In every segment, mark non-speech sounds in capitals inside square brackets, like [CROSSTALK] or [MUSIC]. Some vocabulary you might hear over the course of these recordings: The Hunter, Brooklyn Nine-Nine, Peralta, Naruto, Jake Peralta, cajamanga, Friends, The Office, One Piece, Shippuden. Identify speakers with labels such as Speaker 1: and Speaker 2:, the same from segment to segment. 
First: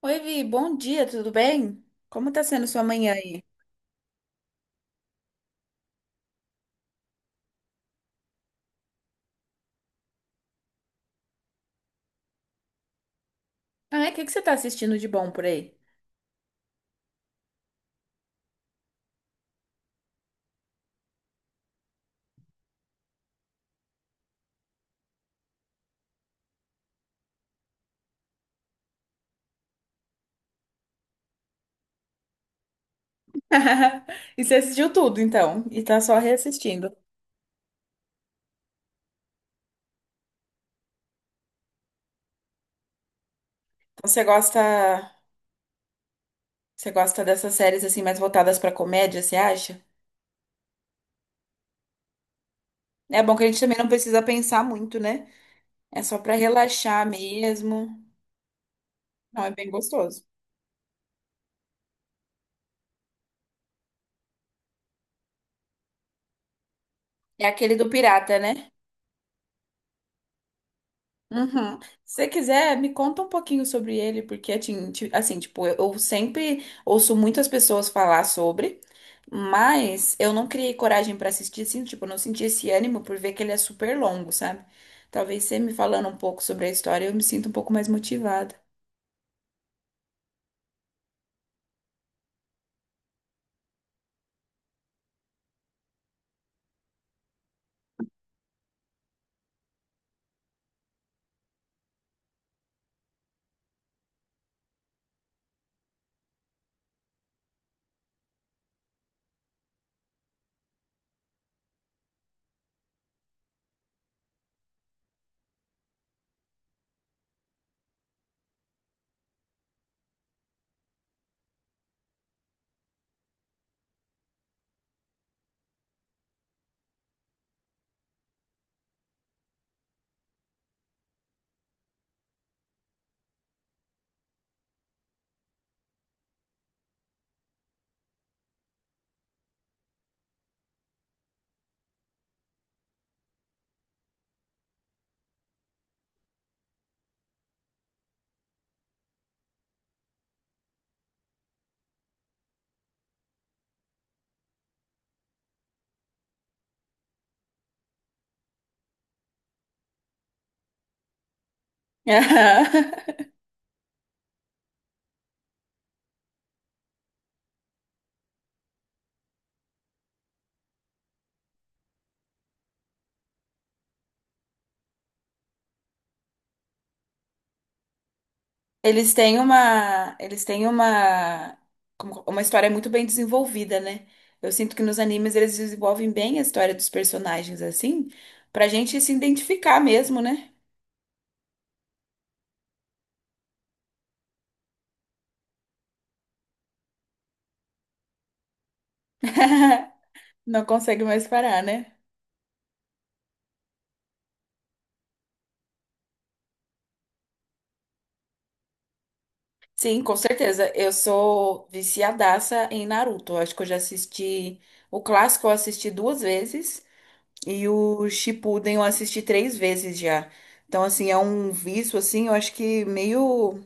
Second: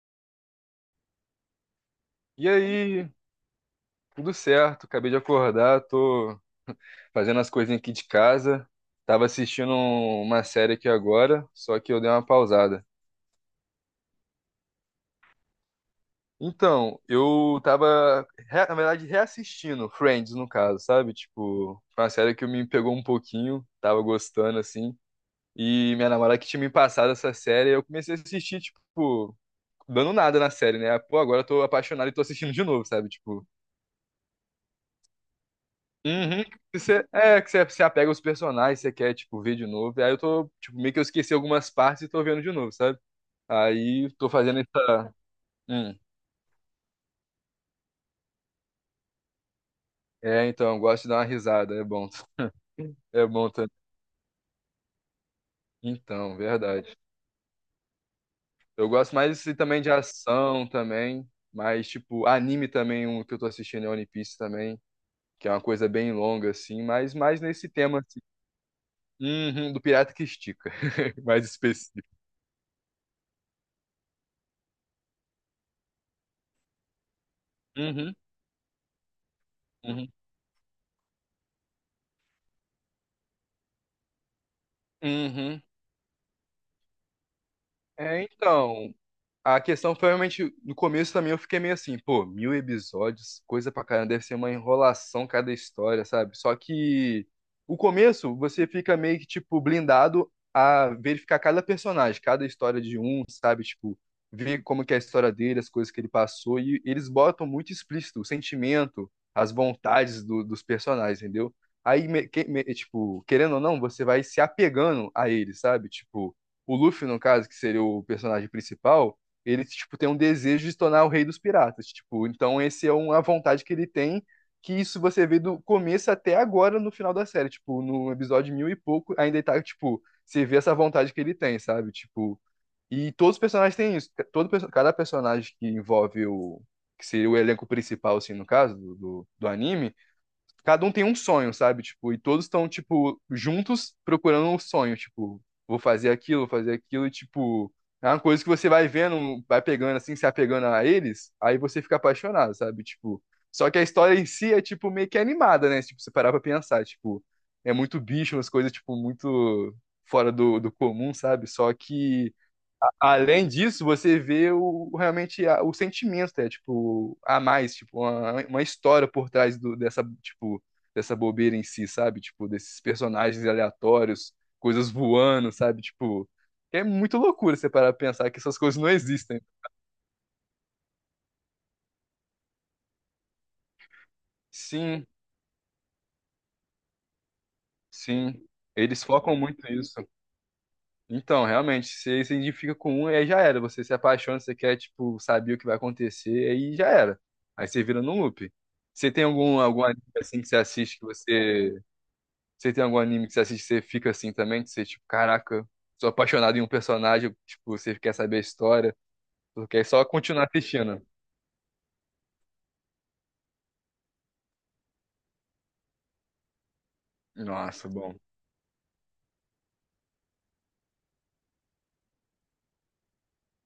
Speaker 1: Oi, Vi, bom dia, tudo bem? Como tá
Speaker 2: E
Speaker 1: sendo sua
Speaker 2: aí,
Speaker 1: manhã aí?
Speaker 2: tudo certo? Acabei de acordar, tô fazendo as coisinhas aqui de casa. Tava assistindo uma série aqui agora, só que eu dei uma pausada.
Speaker 1: Ah, é? O que que você tá assistindo de bom por aí?
Speaker 2: Então, eu tava, na verdade, reassistindo Friends, no caso, sabe? Tipo, foi uma série que me pegou um pouquinho, tava gostando, assim. E minha namorada que tinha me passado essa série, eu comecei a assistir, tipo, dando nada na série, né? Pô, agora eu tô apaixonado e tô assistindo de novo, sabe? Tipo...
Speaker 1: [LAUGHS] E você assistiu tudo, então, e tá só
Speaker 2: Uhum. Que
Speaker 1: reassistindo.
Speaker 2: você, que você se apega aos personagens, você quer, tipo, ver de novo. Aí eu tô, tipo, meio que eu esqueci algumas partes e tô vendo de novo, sabe?
Speaker 1: Então
Speaker 2: Aí tô fazendo essa. Hum.
Speaker 1: você gosta dessas séries assim mais voltadas pra comédia, você acha?
Speaker 2: É, então, eu gosto de dar uma risada, é bom.
Speaker 1: É
Speaker 2: É
Speaker 1: bom que a
Speaker 2: bom
Speaker 1: gente
Speaker 2: também.
Speaker 1: também não precisa pensar muito, né? É só pra
Speaker 2: Então, verdade.
Speaker 1: relaxar mesmo.
Speaker 2: Eu gosto mais
Speaker 1: Não, é
Speaker 2: assim,
Speaker 1: bem
Speaker 2: também de
Speaker 1: gostoso.
Speaker 2: ação também, mas, tipo, anime também, um que eu tô assistindo é One Piece também, que é uma coisa bem longa, assim, mas mais
Speaker 1: É
Speaker 2: nesse
Speaker 1: aquele do
Speaker 2: tema, assim.
Speaker 1: pirata, né?
Speaker 2: Uhum, do pirata que estica, [LAUGHS] mais
Speaker 1: Uhum.
Speaker 2: específico.
Speaker 1: Se você quiser, me conta um pouquinho sobre ele, porque assim, assim, tipo, eu sempre ouço muitas pessoas
Speaker 2: Uhum,
Speaker 1: falar sobre,
Speaker 2: uhum,
Speaker 1: mas eu não criei coragem pra assistir, assim, tipo, eu não senti esse ânimo por ver que ele é super longo, sabe? Talvez você
Speaker 2: uhum.
Speaker 1: me falando um pouco sobre a história, eu me sinto um pouco mais
Speaker 2: É,
Speaker 1: motivada.
Speaker 2: então. A questão foi realmente, no começo também eu fiquei meio assim, pô, mil episódios, coisa pra caramba, deve ser uma enrolação cada história, sabe? Só que o começo você fica meio que, tipo, blindado a verificar cada personagem, cada história de um, sabe? Tipo, ver como que é a história dele, as coisas que ele passou, e eles botam muito explícito o sentimento, as vontades dos personagens, entendeu? Aí, querendo ou não, você vai se apegando a eles, sabe? Tipo, o Luffy, no caso, que seria o personagem principal, ele tipo tem um desejo de se tornar o rei dos piratas, tipo, então esse é uma vontade que ele tem, que isso você vê do começo até agora no final da série, tipo, no episódio mil e pouco, ainda ele tá tipo, você vê essa vontade que ele tem, sabe? Tipo, e todos os personagens têm isso, cada personagem que envolve o que seria o elenco principal assim no caso do anime, cada um tem um sonho, sabe? Tipo, e todos estão, tipo, juntos procurando um sonho, tipo, vou fazer aquilo, e, tipo, é uma coisa que você vai vendo, vai pegando assim, se apegando a eles, aí você fica apaixonado, sabe? Tipo, só que a história em si é, tipo, meio que animada, né? Tipo, você parar pra pensar, tipo, é muito bicho, umas coisas, tipo, muito fora do comum, sabe? Só que...
Speaker 1: [LAUGHS]
Speaker 2: Além disso, você vê o, realmente o sentimento, é tipo, a mais, tipo, uma história por trás dessa, tipo, dessa bobeira em si, sabe? Tipo, desses personagens aleatórios, coisas voando, sabe? Tipo, é muito loucura você parar pra pensar que essas coisas não existem.
Speaker 1: Eles têm uma, uma história muito bem desenvolvida, né? Eu sinto que nos
Speaker 2: Sim,
Speaker 1: animes eles desenvolvem bem a história dos personagens assim,
Speaker 2: sim.
Speaker 1: pra gente
Speaker 2: Eles
Speaker 1: se
Speaker 2: focam muito
Speaker 1: identificar
Speaker 2: nisso.
Speaker 1: mesmo, né?
Speaker 2: Então, realmente, você se identifica com um, aí já era. Você se apaixona, você quer, tipo, saber o que vai acontecer, aí já era. Aí você vira num loop. Você tem algum, algum
Speaker 1: [LAUGHS]
Speaker 2: anime assim que você
Speaker 1: Não
Speaker 2: assiste
Speaker 1: consegue
Speaker 2: que
Speaker 1: mais parar,
Speaker 2: você...
Speaker 1: né?
Speaker 2: Você tem algum anime que você assiste que você fica assim também? Que você, tipo, caraca, sou apaixonado em um personagem, tipo, você quer saber a história, porque é
Speaker 1: Sim,
Speaker 2: só
Speaker 1: com
Speaker 2: continuar
Speaker 1: certeza. Eu
Speaker 2: assistindo.
Speaker 1: sou viciadaça em Naruto. Eu acho que eu já assisti o clássico, eu assisti duas vezes e
Speaker 2: Nossa,
Speaker 1: o
Speaker 2: bom.
Speaker 1: Shippuden eu assisti três vezes já. Então, assim, é um vício assim, eu acho que meio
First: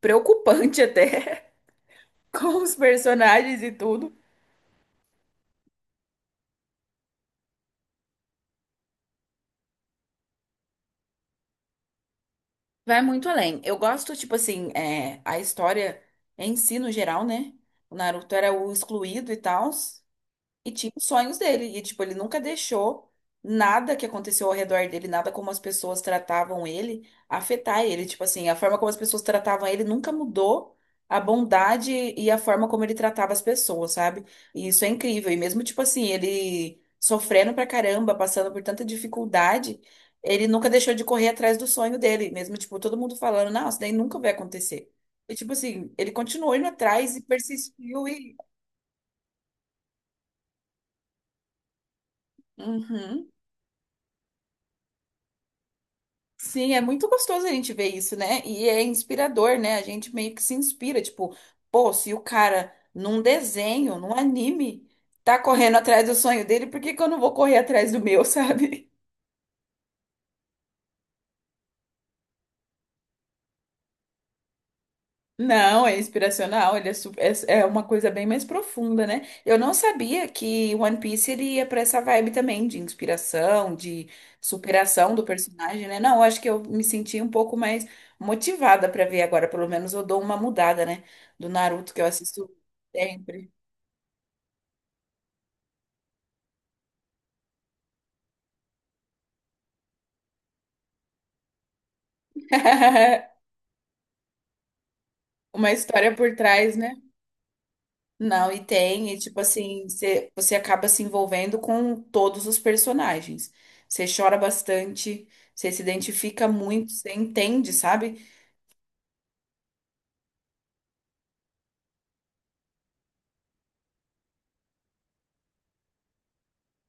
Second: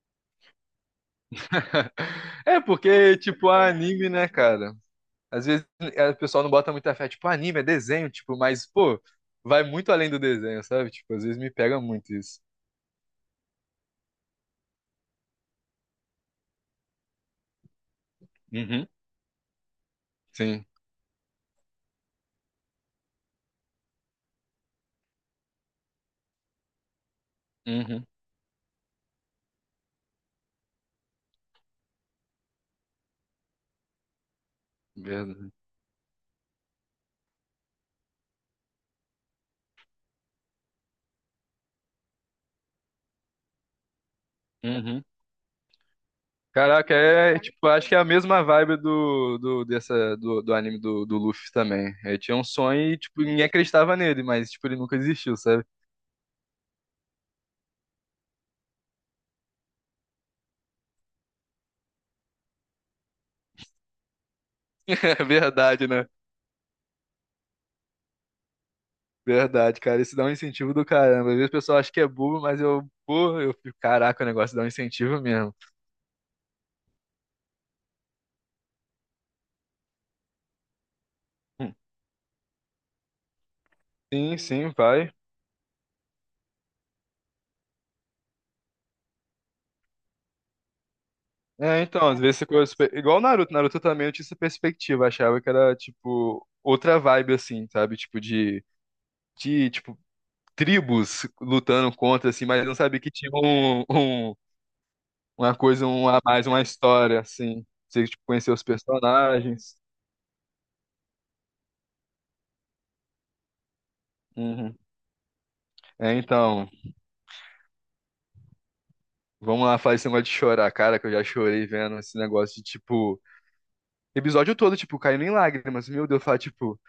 Speaker 1: preocupante [LAUGHS] até,
Speaker 2: [LAUGHS] É
Speaker 1: com os
Speaker 2: porque, tipo,
Speaker 1: personagens e
Speaker 2: anime,
Speaker 1: tudo.
Speaker 2: né, cara? Às vezes o pessoal não bota muita fé, tipo, anime é desenho, tipo, mas, pô, vai muito além do desenho, sabe? Tipo, às vezes me pega muito isso.
Speaker 1: Vai muito além. Eu gosto, tipo assim, é, a história em si, no geral, né? O Naruto era o
Speaker 2: Uhum.
Speaker 1: excluído e tal.
Speaker 2: Sim.
Speaker 1: E tinha os sonhos dele. E, tipo, ele nunca deixou nada que aconteceu ao redor dele, nada como as pessoas tratavam ele, afetar
Speaker 2: Uhum.
Speaker 1: ele. Tipo assim, a forma como as pessoas tratavam ele nunca mudou a bondade e a forma como ele tratava as pessoas, sabe? E isso é incrível. E
Speaker 2: Verdade.
Speaker 1: mesmo, tipo assim, ele sofrendo pra caramba, passando por tanta dificuldade, ele nunca deixou de correr atrás do sonho dele. Mesmo, tipo, todo mundo falando, não, isso daí nunca vai acontecer.
Speaker 2: Uhum.
Speaker 1: E, tipo assim, ele continuou indo
Speaker 2: Caraca,
Speaker 1: atrás e
Speaker 2: tipo, acho que é a
Speaker 1: persistiu e.
Speaker 2: mesma vibe dessa, do anime do Luffy também. Eu tinha um sonho e, tipo,
Speaker 1: Uhum.
Speaker 2: ninguém acreditava nele, mas, tipo, ele nunca existiu, sabe?
Speaker 1: Sim, é muito gostoso a gente ver isso, né? E é inspirador, né? A gente meio que se inspira, tipo, pô, se o cara num desenho, num anime,
Speaker 2: [LAUGHS] É
Speaker 1: tá correndo [LAUGHS]
Speaker 2: verdade, né?
Speaker 1: atrás do sonho dele, por que que eu não vou correr atrás do meu, [LAUGHS] sabe?
Speaker 2: Verdade, cara. Isso dá um incentivo do caramba. Às vezes o pessoal acha que é bobo, mas eu, pô, eu fico, caraca, o negócio dá um incentivo mesmo.
Speaker 1: Não, é inspiracional, ele é, é, é uma coisa bem mais profunda, né? Eu não sabia que One Piece ele ia pra essa vibe também de inspiração, de
Speaker 2: Sim, sim, vai.
Speaker 1: superação do personagem, né? Não, eu acho que eu me senti um pouco mais motivada pra ver agora, pelo menos eu dou uma mudada, né? Do
Speaker 2: É,
Speaker 1: Naruto que eu
Speaker 2: então, às vezes
Speaker 1: assisto
Speaker 2: ficou igual o
Speaker 1: sempre.
Speaker 2: Naruto. Naruto também eu tinha essa perspectiva, achava que era tipo outra vibe assim, sabe? Tipo de tribos lutando contra assim, mas eu não sabia que
Speaker 1: [LAUGHS]
Speaker 2: tinha um, uma
Speaker 1: Uma
Speaker 2: coisa um
Speaker 1: história
Speaker 2: a
Speaker 1: por
Speaker 2: mais, uma
Speaker 1: trás, né?
Speaker 2: história assim. Você tipo
Speaker 1: Não,
Speaker 2: conhecer
Speaker 1: e
Speaker 2: os
Speaker 1: tem, e tipo
Speaker 2: personagens.
Speaker 1: assim, você, você acaba se envolvendo com todos os personagens. Você chora
Speaker 2: Uhum.
Speaker 1: bastante, você se
Speaker 2: É,
Speaker 1: identifica
Speaker 2: então,
Speaker 1: muito, você entende, sabe?
Speaker 2: vamos lá falar esse negócio de chorar, cara, que eu já chorei vendo esse negócio de tipo episódio todo tipo caindo em lágrimas. Meu Deus, eu falo, tipo...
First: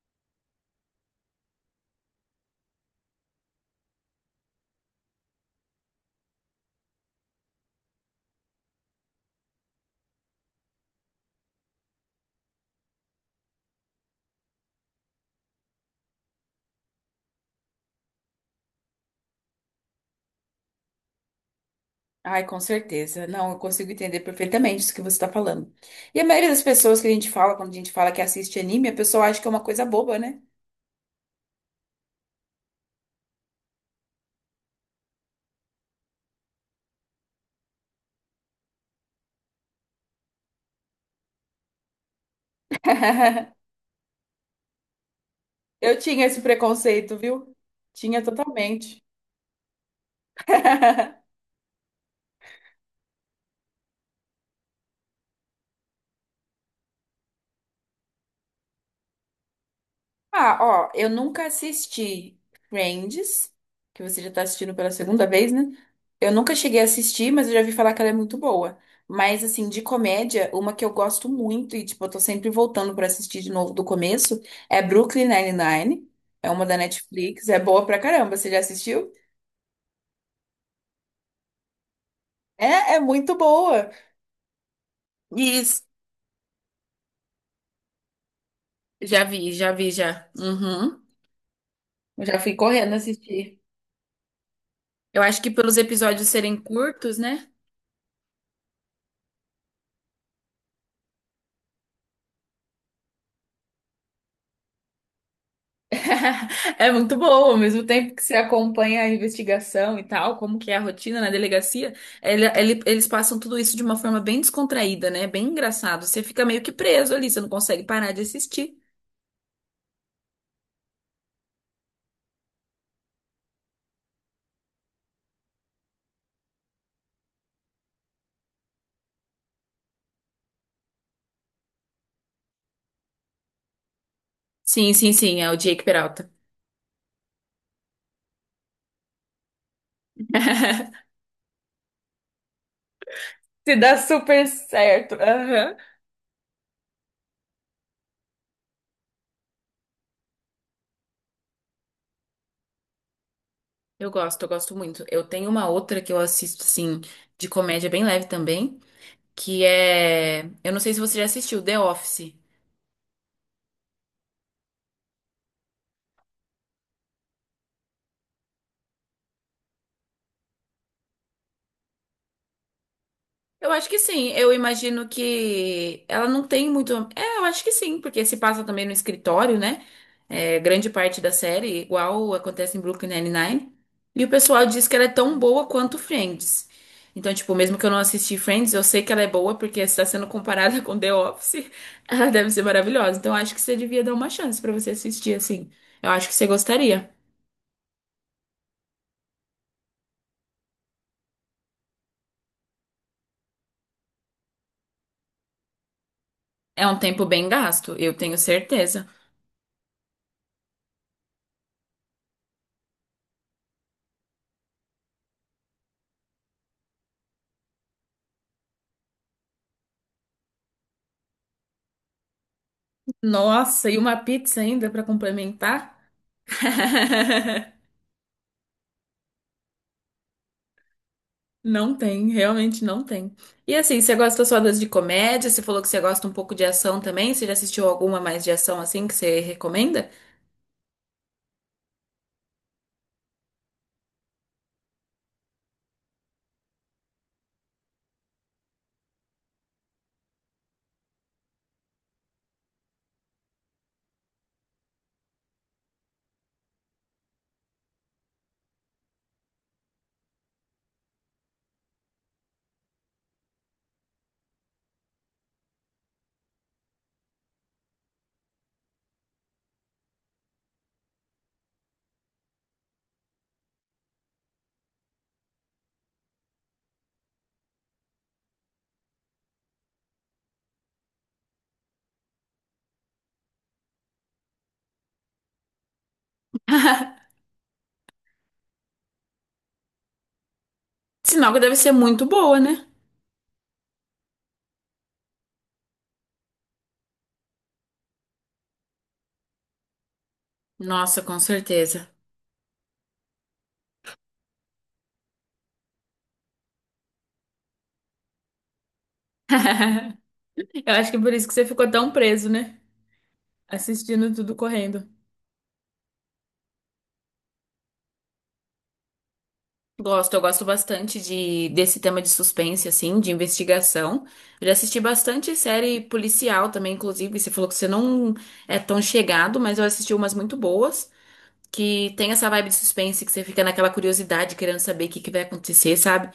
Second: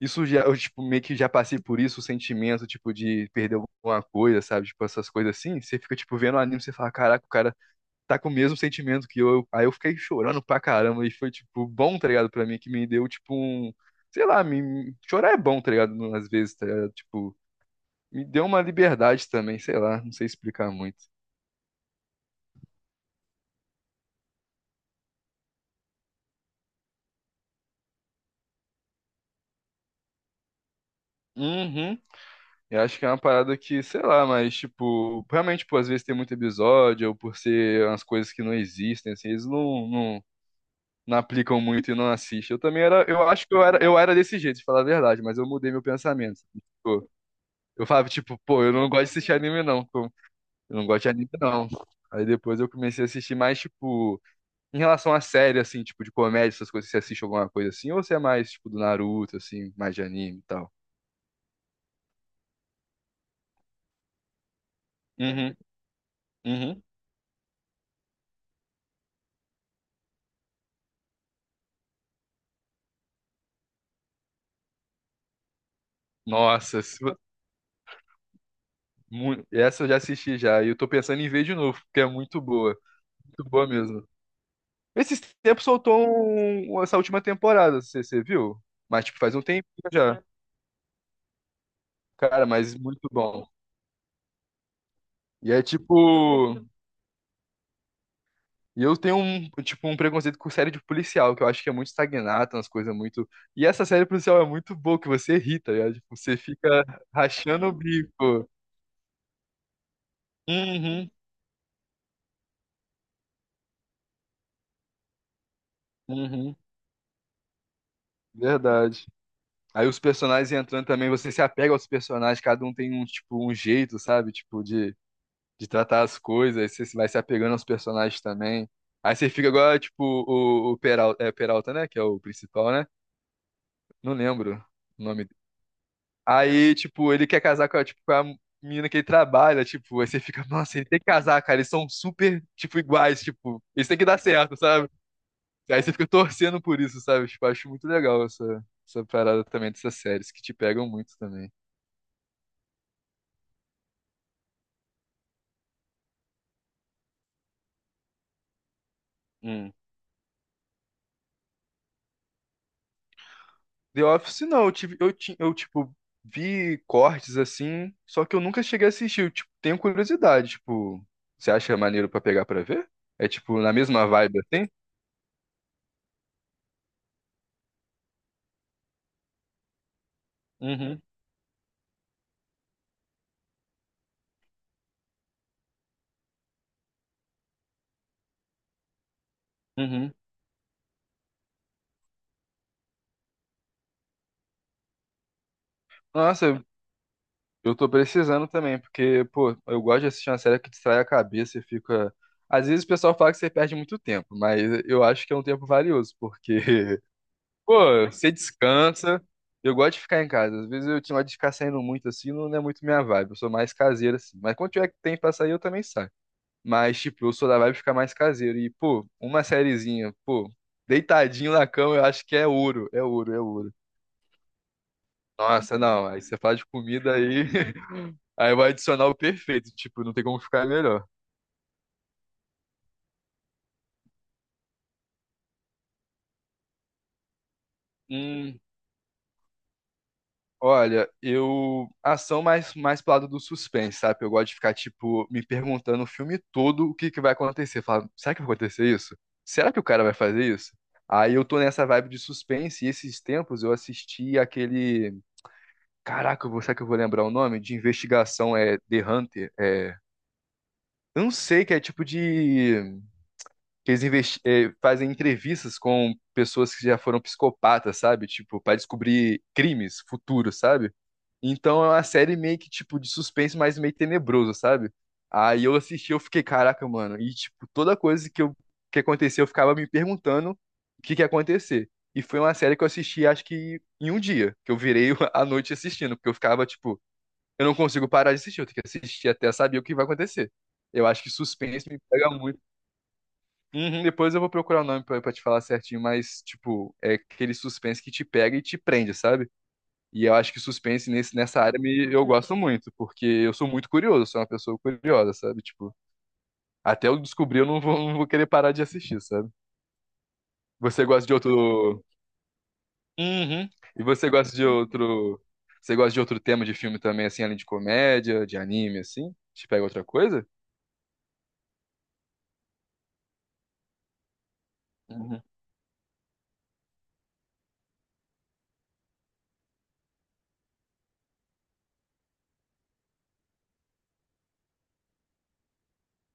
Speaker 2: Isso já, eu, tipo, meio que já passei por isso, o sentimento, tipo, de perder alguma coisa, sabe? Tipo, essas coisas assim. Você fica, tipo, vendo o anime, você fala, caraca, o cara tá com o mesmo sentimento que eu. Aí eu fiquei chorando pra caramba e foi, tipo, bom, tá ligado? Pra mim, que me deu, tipo, um... Sei lá, me... chorar é bom, tá ligado? Às vezes, tá ligado? Tipo, me deu uma liberdade também, sei lá, não sei explicar muito.
Speaker 1: Ai, com certeza. Não, eu consigo entender perfeitamente isso que você tá falando. E a maioria das pessoas que a gente fala, quando a gente fala que assiste anime, a pessoa acha que é uma coisa boba, né?
Speaker 2: Uhum. Eu acho que é uma parada que, sei lá, mas, tipo, realmente, tipo, às vezes tem muito episódio, ou por ser umas coisas que não existem, assim, eles não, não aplicam muito e não assistem. Eu também era, eu acho
Speaker 1: [LAUGHS]
Speaker 2: que eu era desse jeito, de falar a verdade, mas eu mudei meu
Speaker 1: Eu tinha
Speaker 2: pensamento.
Speaker 1: esse
Speaker 2: Tipo,
Speaker 1: preconceito, viu?
Speaker 2: eu falava,
Speaker 1: Tinha
Speaker 2: tipo, pô, eu não gosto
Speaker 1: totalmente.
Speaker 2: de assistir anime, não. Pô. Eu não gosto de anime,
Speaker 1: [LAUGHS]
Speaker 2: não. Aí depois eu comecei a assistir mais, tipo, em relação a série, assim, tipo, de comédia, essas coisas, você assiste alguma coisa assim, ou você é mais, tipo, do Naruto, assim, mais de anime e
Speaker 1: Ah,
Speaker 2: tal?
Speaker 1: ó, eu nunca assisti Friends, que você já tá assistindo pela segunda vez,
Speaker 2: Uhum,
Speaker 1: né? Eu nunca cheguei
Speaker 2: uhum.
Speaker 1: a assistir, mas eu já vi falar que ela é muito boa. Mas, assim, de comédia, uma que eu gosto muito e, tipo, eu tô sempre voltando pra assistir de novo do começo é Brooklyn Nine-Nine. É uma da
Speaker 2: Nossa, se-
Speaker 1: Netflix, é boa pra caramba. Você já assistiu?
Speaker 2: mu- Essa eu já assisti já, e eu tô pensando em ver de novo, porque é
Speaker 1: É, é muito
Speaker 2: muito boa
Speaker 1: boa.
Speaker 2: mesmo. Esses tempos
Speaker 1: Isso.
Speaker 2: soltou essa última temporada, você viu? Mas, tipo,
Speaker 1: Já
Speaker 2: faz um
Speaker 1: vi,
Speaker 2: tempinho
Speaker 1: já vi,
Speaker 2: já.
Speaker 1: já. Uhum. Eu já
Speaker 2: Cara,
Speaker 1: fui
Speaker 2: mas
Speaker 1: correndo
Speaker 2: muito bom.
Speaker 1: assistir. Eu acho que
Speaker 2: E é
Speaker 1: pelos episódios serem
Speaker 2: tipo...
Speaker 1: curtos, né?
Speaker 2: E eu tenho um, tipo, um preconceito com série de policial, que eu acho que é muito estagnado, umas coisas muito. E essa série policial é muito boa, que você irrita, você fica
Speaker 1: [LAUGHS] É muito bom, ao
Speaker 2: rachando o
Speaker 1: mesmo tempo que você
Speaker 2: bico.
Speaker 1: acompanha a investigação e tal, como que é a
Speaker 2: Uhum,
Speaker 1: rotina na delegacia, eles passam tudo isso de uma forma bem descontraída, né? Bem engraçado. Você fica
Speaker 2: uhum,
Speaker 1: meio que preso ali, você não consegue parar de assistir.
Speaker 2: verdade. Aí os personagens entrando também, você se apega aos personagens, cada um tem um, tipo, um jeito, sabe? Tipo, de tratar as coisas, você vai se apegando aos personagens também. Aí você fica agora, tipo, o Peralta, é Peralta, né? Que é o principal, né? Não lembro
Speaker 1: Sim,
Speaker 2: o
Speaker 1: sim,
Speaker 2: nome dele.
Speaker 1: sim, é o Jake Peralta.
Speaker 2: Aí, tipo, ele quer casar com a, tipo, com a menina que ele trabalha, tipo, aí você fica, nossa, ele tem
Speaker 1: [LAUGHS]
Speaker 2: que casar, cara, eles são super, tipo, iguais, tipo,
Speaker 1: Se
Speaker 2: isso
Speaker 1: dá
Speaker 2: tem que dar
Speaker 1: super
Speaker 2: certo, sabe?
Speaker 1: certo. Aham.
Speaker 2: Aí você fica torcendo por isso, sabe? Tipo, acho muito legal essa, essa parada também dessas séries que te pegam muito também.
Speaker 1: Eu gosto muito. Eu tenho uma outra que eu assisto, assim, de comédia bem leve também, que
Speaker 2: Hum.
Speaker 1: é. Eu não sei se você já assistiu, The Office.
Speaker 2: The Office não, eu tive, eu, ti- eu tipo vi cortes assim, só que eu nunca cheguei a assistir. Eu, tipo, tenho curiosidade, tipo, você acha maneiro pra pegar pra ver? É tipo
Speaker 1: Eu
Speaker 2: na
Speaker 1: acho que
Speaker 2: mesma
Speaker 1: sim.
Speaker 2: vibe
Speaker 1: Eu
Speaker 2: assim?
Speaker 1: imagino que ela não tem muito. É, eu acho que sim, porque se passa também no escritório, né? É, grande
Speaker 2: Uhum,
Speaker 1: parte da série, igual acontece em Brooklyn Nine-Nine. E o pessoal diz que ela é tão boa quanto Friends. Então, tipo, mesmo que eu não assisti Friends, eu sei que ela é boa porque se está
Speaker 2: uhum.
Speaker 1: sendo comparada [LAUGHS] com The Office, ela deve ser maravilhosa. Então, eu acho que você devia dar uma chance pra você assistir, assim. Eu acho que
Speaker 2: Nossa,
Speaker 1: você gostaria.
Speaker 2: eu tô precisando também, porque pô, eu gosto de assistir uma série que distrai a cabeça e fica... Às vezes o pessoal fala que você perde muito tempo, mas eu acho que é um tempo valioso, porque...
Speaker 1: É um
Speaker 2: [LAUGHS]
Speaker 1: tempo bem gasto,
Speaker 2: Pô,
Speaker 1: eu
Speaker 2: você
Speaker 1: tenho certeza.
Speaker 2: descansa. Eu gosto de ficar em casa. Às vezes eu tinha de ficar saindo muito assim, não é muito minha vibe. Eu sou mais caseiro assim. Mas quando tiver que tem pra sair, eu também saio. Mas, tipo, eu sou da vibe de ficar mais caseiro. E, pô, uma sériezinha, pô, deitadinho na cama, eu acho que é ouro. É ouro, é ouro.
Speaker 1: Nossa, e uma pizza ainda pra
Speaker 2: Nossa,
Speaker 1: complementar?
Speaker 2: não. Aí você fala de comida aí.
Speaker 1: [LAUGHS]
Speaker 2: [LAUGHS] Aí vai adicionar o perfeito. Tipo, não tem como ficar melhor.
Speaker 1: Não tem, realmente não tem. E assim, você gosta só das de comédia? Você falou que você gosta um pouco de ação também. Você já assistiu alguma mais de
Speaker 2: Hum.
Speaker 1: ação assim que você recomenda?
Speaker 2: Olha, eu... Ação mais, mais pro lado do suspense, sabe? Eu gosto de ficar, tipo, me perguntando o filme todo o que que vai acontecer. Falando, será que vai acontecer isso? Será que o cara vai fazer isso? Aí eu tô nessa vibe de suspense e esses tempos eu assisti aquele... Caraca, será que eu vou lembrar o nome? De investigação, é The Hunter. É. Eu não sei, que é tipo de... Que eles fazem entrevistas com pessoas que já foram psicopatas, sabe? Tipo, pra descobrir crimes futuros, sabe? Então é uma série meio que, tipo, de suspense, mas meio tenebroso, sabe? Aí eu assisti, eu fiquei, caraca, mano. E, tipo, toda coisa que aconteceu, eu ficava me perguntando o que que ia acontecer. E foi uma série que eu assisti, acho que em um dia, que eu virei [LAUGHS] a noite assistindo, porque eu ficava, tipo,
Speaker 1: [LAUGHS]
Speaker 2: eu não consigo parar de assistir, eu tenho que assistir até saber o que vai acontecer. Eu acho que
Speaker 1: Sinal que deve
Speaker 2: suspense
Speaker 1: ser
Speaker 2: me
Speaker 1: muito
Speaker 2: pega
Speaker 1: boa,
Speaker 2: muito.
Speaker 1: né?
Speaker 2: Uhum, depois eu vou procurar o nome pra te falar certinho, mas, tipo, é aquele suspense que te pega e te prende, sabe? E eu acho que suspense
Speaker 1: Nossa,
Speaker 2: nesse,
Speaker 1: com
Speaker 2: nessa área
Speaker 1: certeza.
Speaker 2: me... eu
Speaker 1: [LAUGHS]
Speaker 2: gosto muito, porque eu sou muito curioso, sou uma pessoa curiosa, sabe? Tipo, até eu descobrir, eu não vou, não vou querer parar de assistir, sabe?
Speaker 1: Eu
Speaker 2: Você
Speaker 1: acho que
Speaker 2: gosta
Speaker 1: por
Speaker 2: de
Speaker 1: isso que você ficou
Speaker 2: outro.
Speaker 1: tão preso, né?
Speaker 2: Uhum. E você
Speaker 1: Assistindo tudo
Speaker 2: gosta de
Speaker 1: correndo.
Speaker 2: outro. Você gosta de outro tema de filme também, assim, além de comédia, de anime, assim? Te pega outra
Speaker 1: Gosto, eu
Speaker 2: coisa?
Speaker 1: gosto bastante de, desse tema de suspense, assim, de investigação. Eu já assisti
Speaker 2: Uhum.
Speaker 1: bastante série policial também, inclusive. Você falou que você não é tão chegado, mas eu assisti umas muito boas, que tem essa vibe de suspense, que você fica naquela curiosidade, querendo saber o que que vai acontecer, sabe?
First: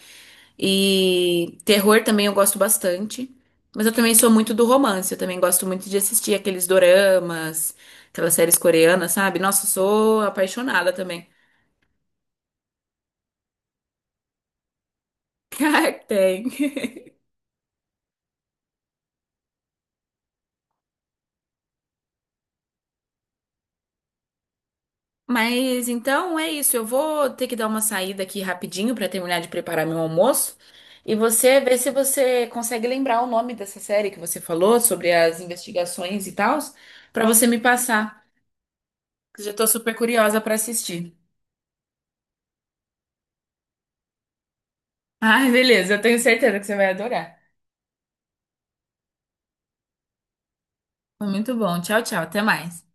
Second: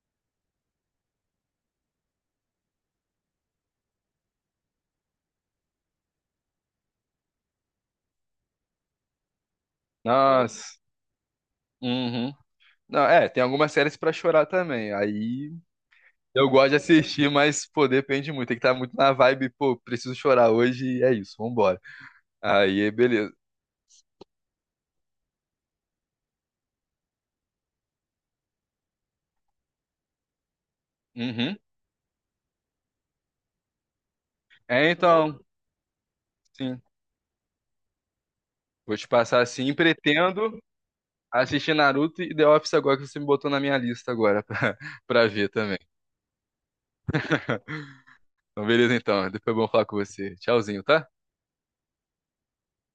Speaker 1: E terror também eu gosto bastante. Mas eu também sou muito do romance, eu também gosto muito de assistir aqueles doramas, aquelas séries coreanas, sabe? Nossa, eu sou
Speaker 2: Nossa.
Speaker 1: apaixonada também.
Speaker 2: Uhum. Não, é, tem algumas séries pra chorar também.
Speaker 1: [LAUGHS]
Speaker 2: Aí
Speaker 1: Cara,
Speaker 2: eu
Speaker 1: tem.
Speaker 2: gosto de assistir, mas, pô, depende muito. Tem que estar muito na vibe, pô, preciso chorar hoje e é isso, vambora. Aí, beleza.
Speaker 1: Mas então é isso, eu vou ter que dar uma saída aqui rapidinho para terminar de preparar meu almoço. E
Speaker 2: Uhum.
Speaker 1: você vê se você consegue lembrar o nome dessa série que você falou
Speaker 2: É,
Speaker 1: sobre
Speaker 2: então,
Speaker 1: as investigações e tal,
Speaker 2: sim.
Speaker 1: para você me passar,
Speaker 2: Vou te
Speaker 1: que
Speaker 2: passar
Speaker 1: eu já tô
Speaker 2: assim.
Speaker 1: super curiosa para
Speaker 2: Pretendo
Speaker 1: assistir.
Speaker 2: assistir Naruto e The Office agora que você me botou na minha lista agora [LAUGHS] pra,
Speaker 1: [LAUGHS]
Speaker 2: pra ver
Speaker 1: Ai,
Speaker 2: também.
Speaker 1: beleza, eu tenho certeza que você vai adorar.
Speaker 2: Então, beleza então. Depois é bom falar com você. Tchauzinho, tá?
Speaker 1: Foi muito bom. Tchau, tchau, até mais.